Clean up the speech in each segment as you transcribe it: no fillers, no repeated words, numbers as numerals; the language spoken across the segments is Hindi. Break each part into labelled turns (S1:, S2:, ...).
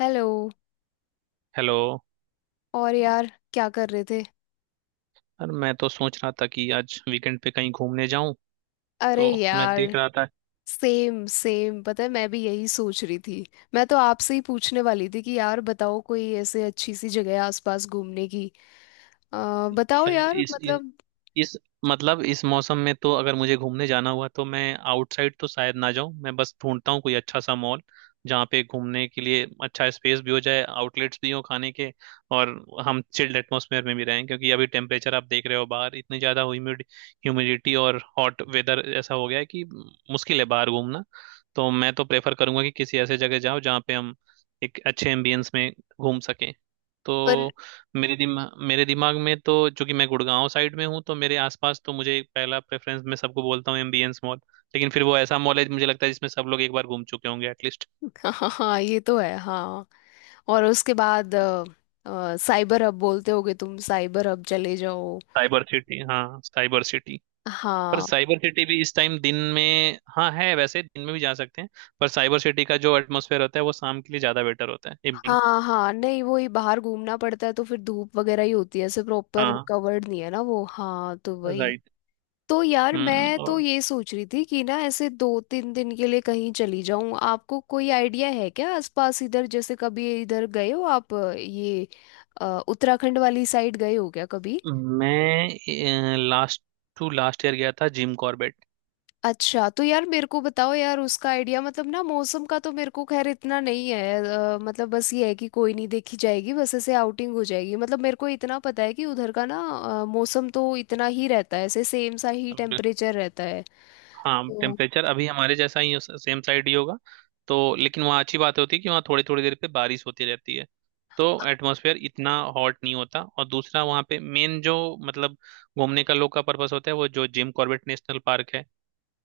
S1: हेलो।
S2: हेलो।
S1: और यार, क्या कर रहे थे?
S2: यार मैं तो सोच रहा था कि आज वीकेंड पे कहीं घूमने जाऊं।
S1: अरे
S2: तो मैं
S1: यार,
S2: देख रहा था।
S1: सेम सेम पता है, मैं भी यही सोच रही थी। मैं तो आपसे ही पूछने वाली थी कि यार बताओ, कोई ऐसे अच्छी सी जगह है आसपास घूमने की? बताओ
S2: यार,
S1: यार, मतलब।
S2: इस मतलब इस मौसम में तो अगर मुझे घूमने जाना हुआ तो मैं आउटसाइड तो शायद ना जाऊं। मैं बस ढूंढता हूँ कोई अच्छा सा मॉल जहाँ पे घूमने के लिए अच्छा स्पेस भी हो जाए, आउटलेट्स भी हो खाने के, और हम चिल्ड एटमॉस्फेयर में भी रहें क्योंकि अभी टेम्परेचर आप देख रहे हो बाहर इतनी ज़्यादा ह्यूमिडिटी और हॉट वेदर ऐसा हो गया है कि मुश्किल है बाहर घूमना। तो मैं तो प्रेफर करूंगा कि किसी ऐसे जगह जाओ जहाँ पे हम एक अच्छे एम्बियंस में घूम सकें।
S1: पर
S2: तो मेरे दिमाग में तो चूंकि मैं गुड़गांव साइड में हूँ तो मेरे आसपास तो मुझे पहला प्रेफरेंस, मैं सबको बोलता हूँ एमबीएंस मॉल। लेकिन फिर वो ऐसा मॉल है मुझे लगता है जिसमें सब लोग एक बार घूम चुके होंगे एटलीस्ट।
S1: हाँ हाँ, ये तो है हाँ। और उसके बाद साइबर हब, बोलते होगे तुम, साइबर हब चले जाओ।
S2: साइबर सिटी, हाँ साइबर सिटी। पर
S1: हाँ
S2: साइबर सिटी भी इस टाइम दिन में, हाँ, है वैसे दिन में भी जा सकते हैं। पर साइबर सिटी का जो एटमोसफेयर होता है वो शाम के लिए ज्यादा बेटर होता है, इवनिंग।
S1: हाँ। हाँ नहीं, वो ही बाहर घूमना पड़ता है तो फिर धूप वगैरह ही होती है, ऐसे प्रॉपर
S2: हाँ।
S1: कवर्ड नहीं है ना वो, हाँ तो वही।
S2: राइट।
S1: तो यार,
S2: हम्म।
S1: मैं तो
S2: और
S1: ये सोच रही थी कि ना ऐसे दो तीन दिन के लिए कहीं चली जाऊं। आपको कोई आइडिया है क्या आसपास? इधर जैसे कभी इधर गए हो आप? ये उत्तराखंड वाली साइड गए हो क्या कभी?
S2: मैं लास्ट टू लास्ट ईयर गया था जिम कॉर्बेट।
S1: अच्छा, तो यार मेरे को बताओ यार उसका आइडिया। मतलब ना मौसम का तो मेरे को खैर इतना नहीं है। मतलब बस ये है कि कोई नहीं, देखी जाएगी बस, ऐसे आउटिंग हो जाएगी। मतलब मेरे को इतना पता है कि उधर का ना मौसम तो इतना ही रहता है, ऐसे सेम सा ही टेम्परेचर रहता है।
S2: हाँ
S1: तो
S2: टेम्परेचर अभी हमारे जैसा ही सेम साइड ही होगा। तो लेकिन वहाँ अच्छी बात होती है कि वहाँ थोड़ी थोड़ी देर पे बारिश होती रहती है। तो एटमॉस्फेयर इतना हॉट नहीं होता, और दूसरा वहाँ पे मेन जो, मतलब, घूमने का लोग का पर्पस होता है वो जो जिम कॉर्बेट नेशनल पार्क है।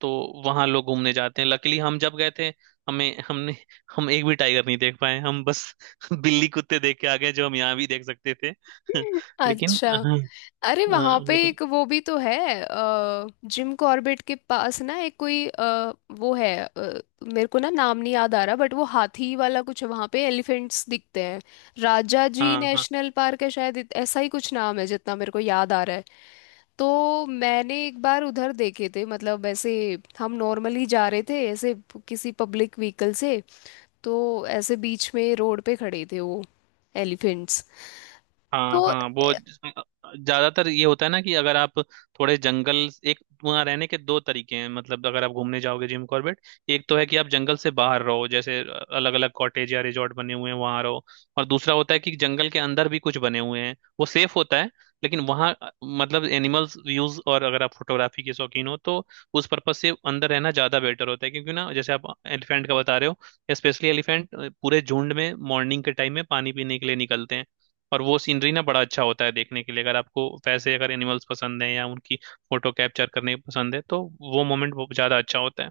S2: तो वहाँ लोग घूमने जाते हैं। लकीली हम जब गए थे, हमें हमने हम एक भी टाइगर नहीं देख पाए। हम बस बिल्ली कुत्ते देख के आ गए जो हम यहाँ भी देख सकते थे। लेकिन
S1: अच्छा।
S2: हाँ।
S1: अरे
S2: हाँ
S1: वहां पे
S2: लेकिन।
S1: एक वो भी तो है अ, जिम कॉर्बेट के पास ना एक कोई वो है मेरे को ना नाम नहीं याद आ रहा, बट वो हाथी वाला कुछ है, वहां पे एलिफेंट्स दिखते हैं। राजा जी
S2: हाँ। हाँ
S1: नेशनल पार्क है शायद, ऐसा ही कुछ नाम है जितना मेरे को याद आ रहा है। तो मैंने एक बार उधर देखे थे, मतलब ऐसे हम नॉर्मली जा रहे थे ऐसे किसी पब्लिक व्हीकल से। तो ऐसे बीच में रोड पे खड़े थे वो एलिफेंट्स। तो
S2: हाँ हाँ। ज्यादातर ये होता है ना कि अगर आप थोड़े जंगल। एक, वहाँ रहने के दो तरीके हैं। मतलब अगर आप घूमने जाओगे जिम कॉर्बेट, एक तो है कि आप जंगल से बाहर रहो, जैसे अलग अलग कॉटेज या रिजॉर्ट बने हुए हैं वहाँ रहो। और दूसरा होता है कि जंगल के अंदर भी कुछ बने हुए हैं, वो सेफ होता है। लेकिन वहाँ मतलब एनिमल्स व्यूज, और अगर आप फोटोग्राफी के शौकीन हो तो उस पर्पज से अंदर रहना ज्यादा बेटर होता है, क्योंकि ना जैसे आप एलिफेंट का बता रहे हो, स्पेशली एलिफेंट पूरे झुंड में मॉर्निंग के टाइम में पानी पीने के लिए निकलते हैं। और वो सीनरी ना बड़ा अच्छा होता है देखने के लिए, अगर आपको वैसे अगर एनिमल्स पसंद है या उनकी फोटो कैप्चर करने पसंद है तो वो मोमेंट बहुत ज्यादा अच्छा होता है।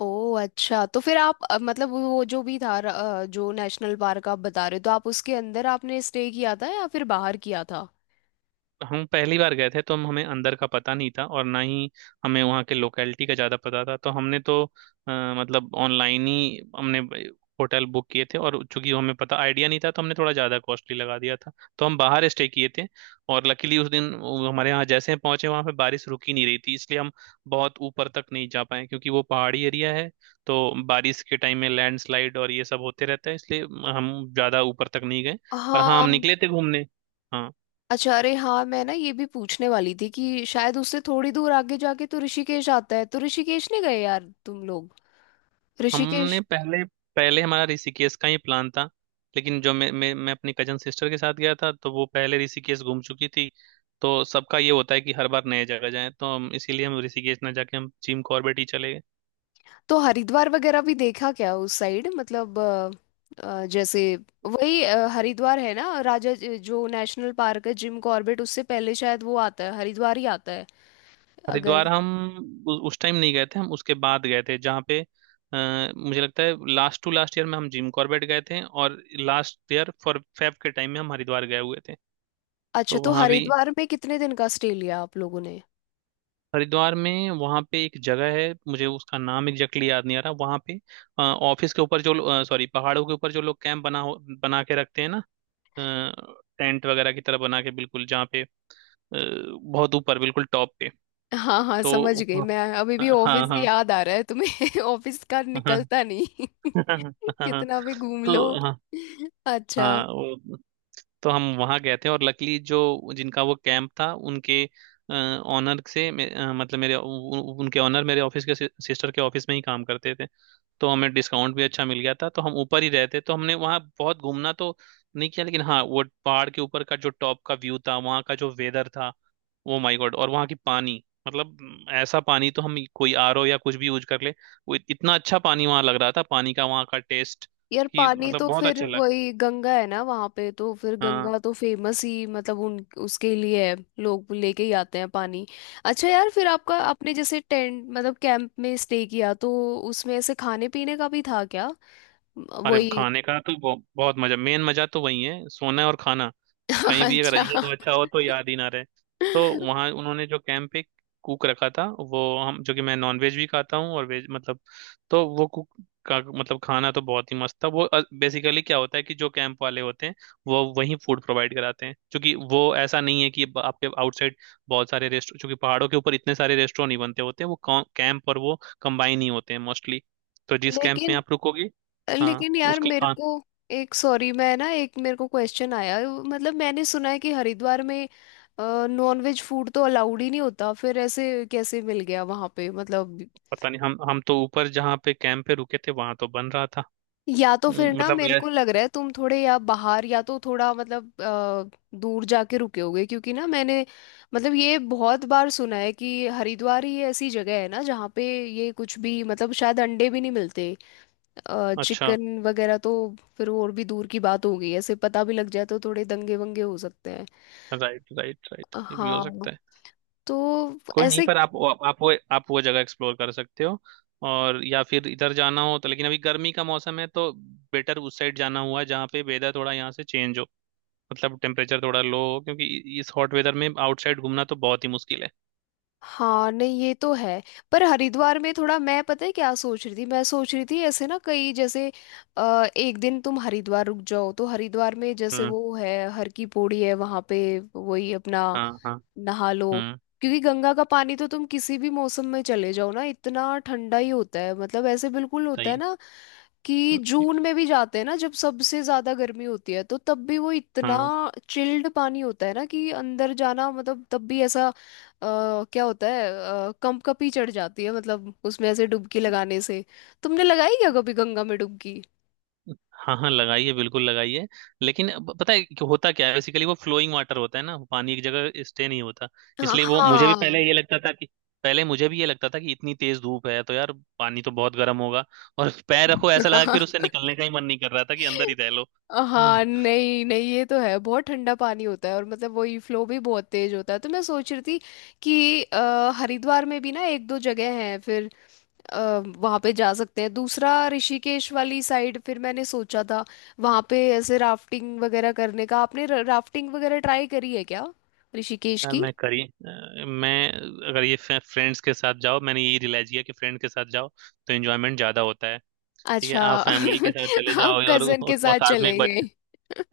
S1: ओह अच्छा, तो फिर आप मतलब वो जो भी था जो नेशनल पार्क आप बता रहे हो, तो आप उसके अंदर आपने स्टे किया था या फिर बाहर किया था?
S2: हम पहली बार गए थे तो हम हमें अंदर का पता नहीं था और ना ही हमें वहाँ के लोकेलिटी का ज़्यादा पता था। तो हमने तो अ, मतलब ऑनलाइन ही हमने होटल बुक किए थे, और चूंकि हमें पता आइडिया नहीं था तो हमने थोड़ा ज़्यादा कॉस्टली लगा दिया था। तो हम बाहर स्टे किए थे। और लकीली उस दिन वो, हमारे यहाँ जैसे हम पहुंचे वहाँ पे बारिश रुक ही नहीं रही थी, इसलिए हम बहुत ऊपर तक नहीं जा पाए क्योंकि वो पहाड़ी एरिया है। तो बारिश के टाइम में लैंडस्लाइड और ये सब होते रहता है, इसलिए हम ज़्यादा ऊपर तक नहीं गए। पर हाँ, हम
S1: हाँ।
S2: निकले थे घूमने। हाँ।
S1: अच्छा, अरे हाँ मैं ना ये भी पूछने वाली थी कि शायद उससे थोड़ी दूर आगे जाके तो ऋषिकेश आता है, तो ऋषिकेश नहीं गए यार तुम लोग?
S2: हमने
S1: ऋषिकेश।
S2: पहले पहले हमारा ऋषिकेश का ही प्लान था। लेकिन जो मैं अपनी कजन सिस्टर के साथ गया था, तो वो पहले ऋषिकेश घूम चुकी थी। तो सबका ये होता है कि हर बार नए जगह जाएं, तो हम इसीलिए हम ऋषिकेश ना जाके हम जिम कॉर्बेट ही चले गए।
S1: तो हरिद्वार वगैरह भी देखा क्या उस साइड? मतलब जैसे, वही हरिद्वार है ना, जो नेशनल पार्क है जिम कॉर्बेट, उससे पहले शायद वो आता है, हरिद्वार ही आता है अगर।
S2: हरिद्वार हम उस टाइम नहीं गए थे, हम उसके बाद गए थे। जहाँ पे, मुझे लगता है लास्ट टू लास्ट ईयर में हम जिम कॉर्बेट गए थे और लास्ट ईयर फॉर फेब के टाइम में हम हरिद्वार गए हुए थे।
S1: अच्छा,
S2: तो
S1: तो
S2: वहाँ भी,
S1: हरिद्वार में कितने दिन का स्टे लिया आप लोगों ने?
S2: हरिद्वार में, वहाँ पे एक जगह है, मुझे उसका नाम एग्जैक्टली याद नहीं आ रहा। वहाँ पे ऑफिस के ऊपर जो, सॉरी, पहाड़ों के ऊपर जो लोग कैंप बना के रखते हैं ना, टेंट वगैरह की तरह बना के, बिल्कुल जहाँ पे बहुत ऊपर बिल्कुल टॉप पे।
S1: हाँ हाँ
S2: तो
S1: समझ गई
S2: वहाँ-
S1: मैं, अभी भी ऑफिस
S2: हाँ
S1: से
S2: हाँ
S1: याद आ रहा है तुम्हें ऑफिस का
S2: हाँ
S1: निकलता नहीं।
S2: हाँ हाँ,
S1: कितना भी घूम लो।
S2: तो हाँ
S1: अच्छा।
S2: हाँ तो हम वहाँ गए थे। और लकीली जो, जिनका वो कैंप था उनके ऑनर से, मतलब मेरे उनके ऑनर मेरे ऑफिस के, सिस्टर के ऑफिस में ही काम करते थे। तो हमें डिस्काउंट भी अच्छा मिल गया था, तो हम ऊपर ही रहते, तो हमने वहाँ बहुत घूमना तो नहीं किया, लेकिन हाँ वो पहाड़ के ऊपर का जो टॉप का व्यू था, वहाँ का जो वेदर था, वो माय गॉड। और वहाँ की पानी, मतलब ऐसा पानी तो हम कोई आरओ या कुछ भी यूज कर ले, वो इतना अच्छा पानी वहाँ लग रहा था, पानी का वहाँ का टेस्ट,
S1: यार
S2: कि
S1: पानी
S2: मतलब
S1: तो
S2: बहुत
S1: फिर
S2: अच्छा लग।
S1: वही गंगा है ना वहां पे, तो फिर
S2: हाँ
S1: गंगा तो फेमस ही मतलब उन उसके लिए है, लोग लेके ही आते हैं पानी। अच्छा यार, फिर आपका
S2: हाँ।
S1: आपने जैसे टेंट मतलब कैंप में स्टे किया, तो उसमें ऐसे खाने पीने का भी था क्या?
S2: अरे
S1: वही।
S2: खाने का तो बहुत मजा, मेन मजा तो वही है, सोना और खाना। कहीं भी अगर
S1: अच्छा।
S2: ये तो अच्छा हो तो याद ही ना रहे। तो वहाँ उन्होंने जो कैंप पे कुक रखा था, वो, हम जो कि मैं नॉनवेज भी खाता हूँ और वेज, मतलब, तो वो कुक का, मतलब, खाना तो बहुत ही मस्त था। वो बेसिकली क्या होता है कि जो कैंप वाले होते हैं वो वहीं फूड प्रोवाइड कराते हैं, क्योंकि वो ऐसा नहीं है कि आपके आउटसाइड बहुत सारे रेस्टोरेंट, क्योंकि पहाड़ों के ऊपर इतने सारे रेस्टोरेंट नहीं बनते होते हैं। वो कैंप और वो कंबाइन ही होते हैं मोस्टली। तो जिस कैंप में
S1: लेकिन,
S2: आप रुकोगे। हाँ
S1: लेकिन यार
S2: उसका
S1: मेरे
S2: खा
S1: को एक, सॉरी मैं ना, एक मेरे को क्वेश्चन आया। मतलब मैंने सुना है कि हरिद्वार में नॉन वेज फूड तो अलाउड ही नहीं होता, फिर ऐसे कैसे मिल गया वहां पे मतलब?
S2: पता नहीं, हम तो ऊपर जहाँ पे कैंप पे रुके थे वहां तो बन रहा था।
S1: या तो फिर ना
S2: मतलब
S1: मेरे
S2: ये।
S1: को लग रहा है तुम थोड़े या बाहर, या तो थोड़ा मतलब दूर जाके रुके होगे, क्योंकि ना मैंने मतलब ये बहुत बार सुना है कि हरिद्वार ही ऐसी जगह है ना जहाँ पे ये कुछ भी मतलब शायद अंडे भी नहीं मिलते,
S2: अच्छा।
S1: चिकन वगैरह तो फिर और भी दूर की बात हो गई। ऐसे पता भी लग जाए तो थोड़े दंगे वंगे हो सकते हैं।
S2: राइट राइट राइट, ये भी हो
S1: हाँ।
S2: सकता है।
S1: तो
S2: कोई नहीं,
S1: ऐसे।
S2: पर आप वो जगह एक्सप्लोर कर सकते हो, और या फिर इधर जाना हो तो, लेकिन अभी गर्मी का मौसम है तो बेटर उस साइड जाना हुआ जहाँ पे वेदर थोड़ा यहाँ से चेंज हो, मतलब टेम्परेचर थोड़ा लो हो, क्योंकि इस हॉट वेदर में आउटसाइड घूमना तो बहुत ही मुश्किल है।
S1: हाँ नहीं ये तो है। पर हरिद्वार में थोड़ा, मैं पता है क्या सोच रही थी, मैं सोच रही थी ऐसे ना कई जैसे एक दिन तुम हरिद्वार रुक जाओ, तो हरिद्वार में जैसे
S2: हम्म।
S1: वो है, हर की पौड़ी है वहाँ पे वही अपना,
S2: हाँ हाँ।
S1: नहा लो।
S2: हम्म।
S1: क्योंकि गंगा का पानी तो तुम किसी भी मौसम में चले जाओ ना, इतना ठंडा ही होता है, मतलब ऐसे बिल्कुल होता
S2: सही।
S1: है ना कि जून में भी जाते हैं ना जब सबसे ज्यादा गर्मी होती है, तो तब भी वो इतना
S2: हाँ।
S1: चिल्ड पानी होता है ना कि अंदर जाना, मतलब तब भी ऐसा क्या होता है, कंपकपी चढ़ जाती है मतलब उसमें ऐसे डुबकी लगाने से। तुमने लगाई क्या कभी गंगा में डुबकी?
S2: हाँ हाँ लगाइए, बिल्कुल लगाइए। लेकिन अब पता है कि होता क्या है, बेसिकली वो फ्लोइंग वाटर होता है ना, वो पानी एक जगह स्टे नहीं होता,
S1: हाँ
S2: इसलिए वो। मुझे भी पहले
S1: हाँ।
S2: ये लगता था कि पहले मुझे भी ये लगता था कि इतनी तेज धूप है तो यार पानी तो बहुत गर्म होगा। और पैर रखो ऐसा लगा कि फिर उससे निकलने का ही मन नहीं कर रहा था, कि अंदर ही रह लो। हम्म।
S1: हाँ नहीं नहीं ये तो है, बहुत ठंडा पानी होता है, और मतलब वही फ्लो भी बहुत तेज होता है। तो मैं सोच रही थी कि हरिद्वार में भी ना एक दो जगह हैं, फिर वहां पे जा सकते हैं। दूसरा ऋषिकेश वाली साइड, फिर मैंने सोचा था वहां पे ऐसे राफ्टिंग वगैरह करने का। आपने राफ्टिंग वगैरह ट्राई करी है क्या ऋषिकेश
S2: यार
S1: की?
S2: मैं अगर ये फ्रेंड्स के साथ जाओ, मैंने यही रियलाइज किया कि फ्रेंड के साथ जाओ तो एंजॉयमेंट ज्यादा होता है। ठीक है
S1: अच्छा।
S2: आप फैमिली के साथ चले
S1: आप
S2: जाओ, और,
S1: कजन के
S2: और
S1: साथ
S2: साथ में एक
S1: चले
S2: बच्चा।
S1: गए।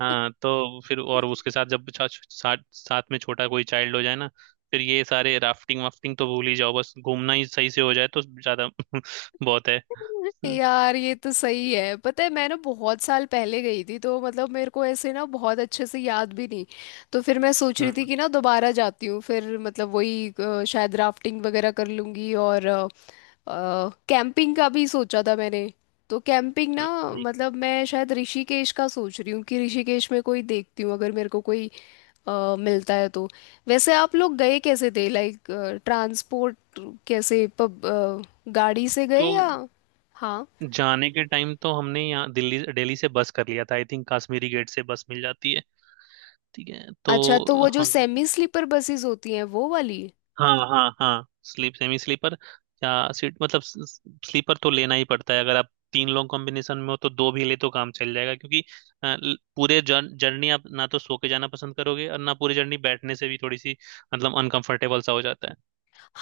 S2: हाँ तो फिर और उसके साथ जब साथ साथ में छोटा कोई चाइल्ड हो जाए ना, फिर ये सारे राफ्टिंग वाफ्टिंग तो भूल ही जाओ, बस घूमना ही सही से हो जाए तो ज्यादा। बहुत है। हम्म।
S1: यार ये तो सही है, पता है मैं ना बहुत साल पहले गई थी, तो मतलब मेरे को ऐसे ना बहुत अच्छे से याद भी नहीं, तो फिर मैं सोच रही थी
S2: हम्म।
S1: कि ना दोबारा जाती हूँ फिर, मतलब वही शायद राफ्टिंग वगैरह कर लूंगी और, कैंपिंग का भी सोचा था मैंने। तो कैंपिंग ना,
S2: नहीं।
S1: मतलब मैं शायद ऋषिकेश का सोच रही हूँ कि ऋषिकेश में कोई देखती हूँ, अगर मेरे को कोई मिलता है तो। वैसे आप लोग गए कैसे थे, लाइक ट्रांसपोर्ट कैसे, गाड़ी से गए
S2: तो
S1: या? हाँ
S2: जाने के टाइम तो हमने यहाँ दिल्ली दिल्ली से बस कर लिया था। आई थिंक कश्मीरी गेट से बस मिल जाती है। ठीक है तो।
S1: अच्छा, तो वो जो
S2: हाँ
S1: सेमी स्लीपर बसेस होती हैं वो वाली।
S2: हाँ हाँ हाँ स्लीप सेमी स्लीपर या सीट, मतलब स्लीपर तो लेना ही पड़ता है, अगर आप तीन लोग कॉम्बिनेशन में हो तो दो भी ले तो काम चल जाएगा, क्योंकि पूरे जर्नी आप ना तो सो के जाना पसंद करोगे और ना पूरी जर्नी बैठने से भी थोड़ी सी, मतलब, अनकंफर्टेबल सा हो जाता है।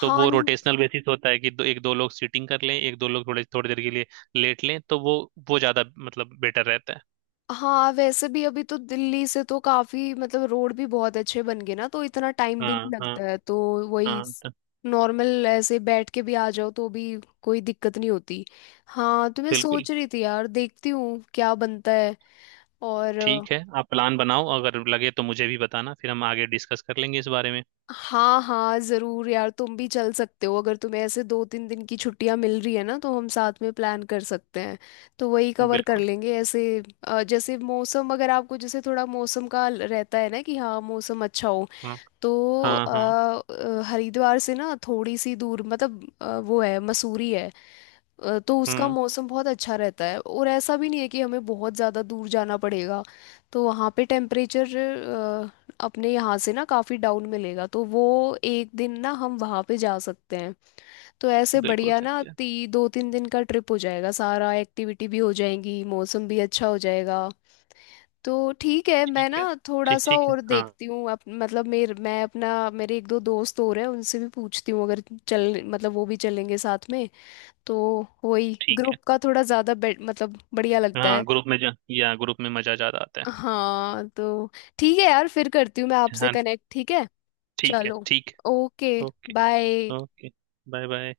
S2: तो वो
S1: न-
S2: रोटेशनल बेसिस होता है कि एक दो लोग सीटिंग कर लें, एक दो लोग थोड़े थोड़ी देर के लिए लेट लें, तो वो ज्यादा, मतलब, बेटर रहता है।
S1: हाँ, वैसे भी अभी तो दिल्ली से तो काफी, मतलब रोड भी बहुत अच्छे बन गए ना, तो इतना टाइम भी
S2: हाँ
S1: नहीं
S2: हाँ
S1: लगता है, तो वही,
S2: हाँ। तो
S1: नॉर्मल ऐसे बैठ के भी आ जाओ तो भी कोई दिक्कत नहीं होती। हाँ तो मैं
S2: बिल्कुल।
S1: सोच रही थी यार, देखती हूँ क्या बनता है। और
S2: ठीक है, आप प्लान बनाओ, अगर लगे तो मुझे भी बताना, फिर हम आगे डिस्कस कर लेंगे इस बारे में।
S1: हाँ हाँ जरूर यार, तुम भी चल सकते हो अगर तुम्हें ऐसे दो तीन दिन की छुट्टियां मिल रही है ना, तो हम साथ में प्लान कर सकते हैं। तो वही कवर कर
S2: बिल्कुल।
S1: लेंगे ऐसे, जैसे मौसम, अगर आपको जैसे थोड़ा मौसम का रहता है ना कि हाँ मौसम अच्छा हो,
S2: हाँ
S1: तो
S2: हाँ हाँ।
S1: हरिद्वार से ना थोड़ी सी दूर मतलब वो है, मसूरी है। तो उसका
S2: हम्म।
S1: मौसम बहुत अच्छा रहता है, और ऐसा भी नहीं है कि हमें बहुत ज़्यादा दूर जाना पड़ेगा। तो वहाँ पे टेम्परेचर अपने यहाँ से ना काफ़ी डाउन मिलेगा, तो वो एक दिन ना हम वहाँ पे जा सकते हैं। तो ऐसे
S2: बिल्कुल
S1: बढ़िया ना,
S2: सही है।
S1: ती दो तीन दिन का ट्रिप हो जाएगा, सारा एक्टिविटी भी हो जाएंगी, मौसम भी अच्छा हो जाएगा। तो ठीक है,
S2: ठीक
S1: मैं ना
S2: है
S1: थोड़ा
S2: ठीक।
S1: सा
S2: ठीक है
S1: और
S2: हाँ।
S1: देखती हूँ। मतलब मेरे, मैं अपना, मेरे एक दो दोस्त और हैं उनसे भी पूछती हूँ, अगर चल मतलब वो भी चलेंगे साथ में, तो वही
S2: ठीक है।
S1: ग्रुप का थोड़ा ज्यादा मतलब बढ़िया लगता है।
S2: हाँ, ग्रुप में मजा ज्यादा आता है।
S1: हाँ। तो ठीक है यार, फिर करती हूँ मैं आपसे
S2: हाँ।
S1: कनेक्ट, ठीक है?
S2: ठीक है।
S1: चलो,
S2: ठीक
S1: ओके,
S2: है, okay.
S1: Bye.
S2: Okay bye. Bye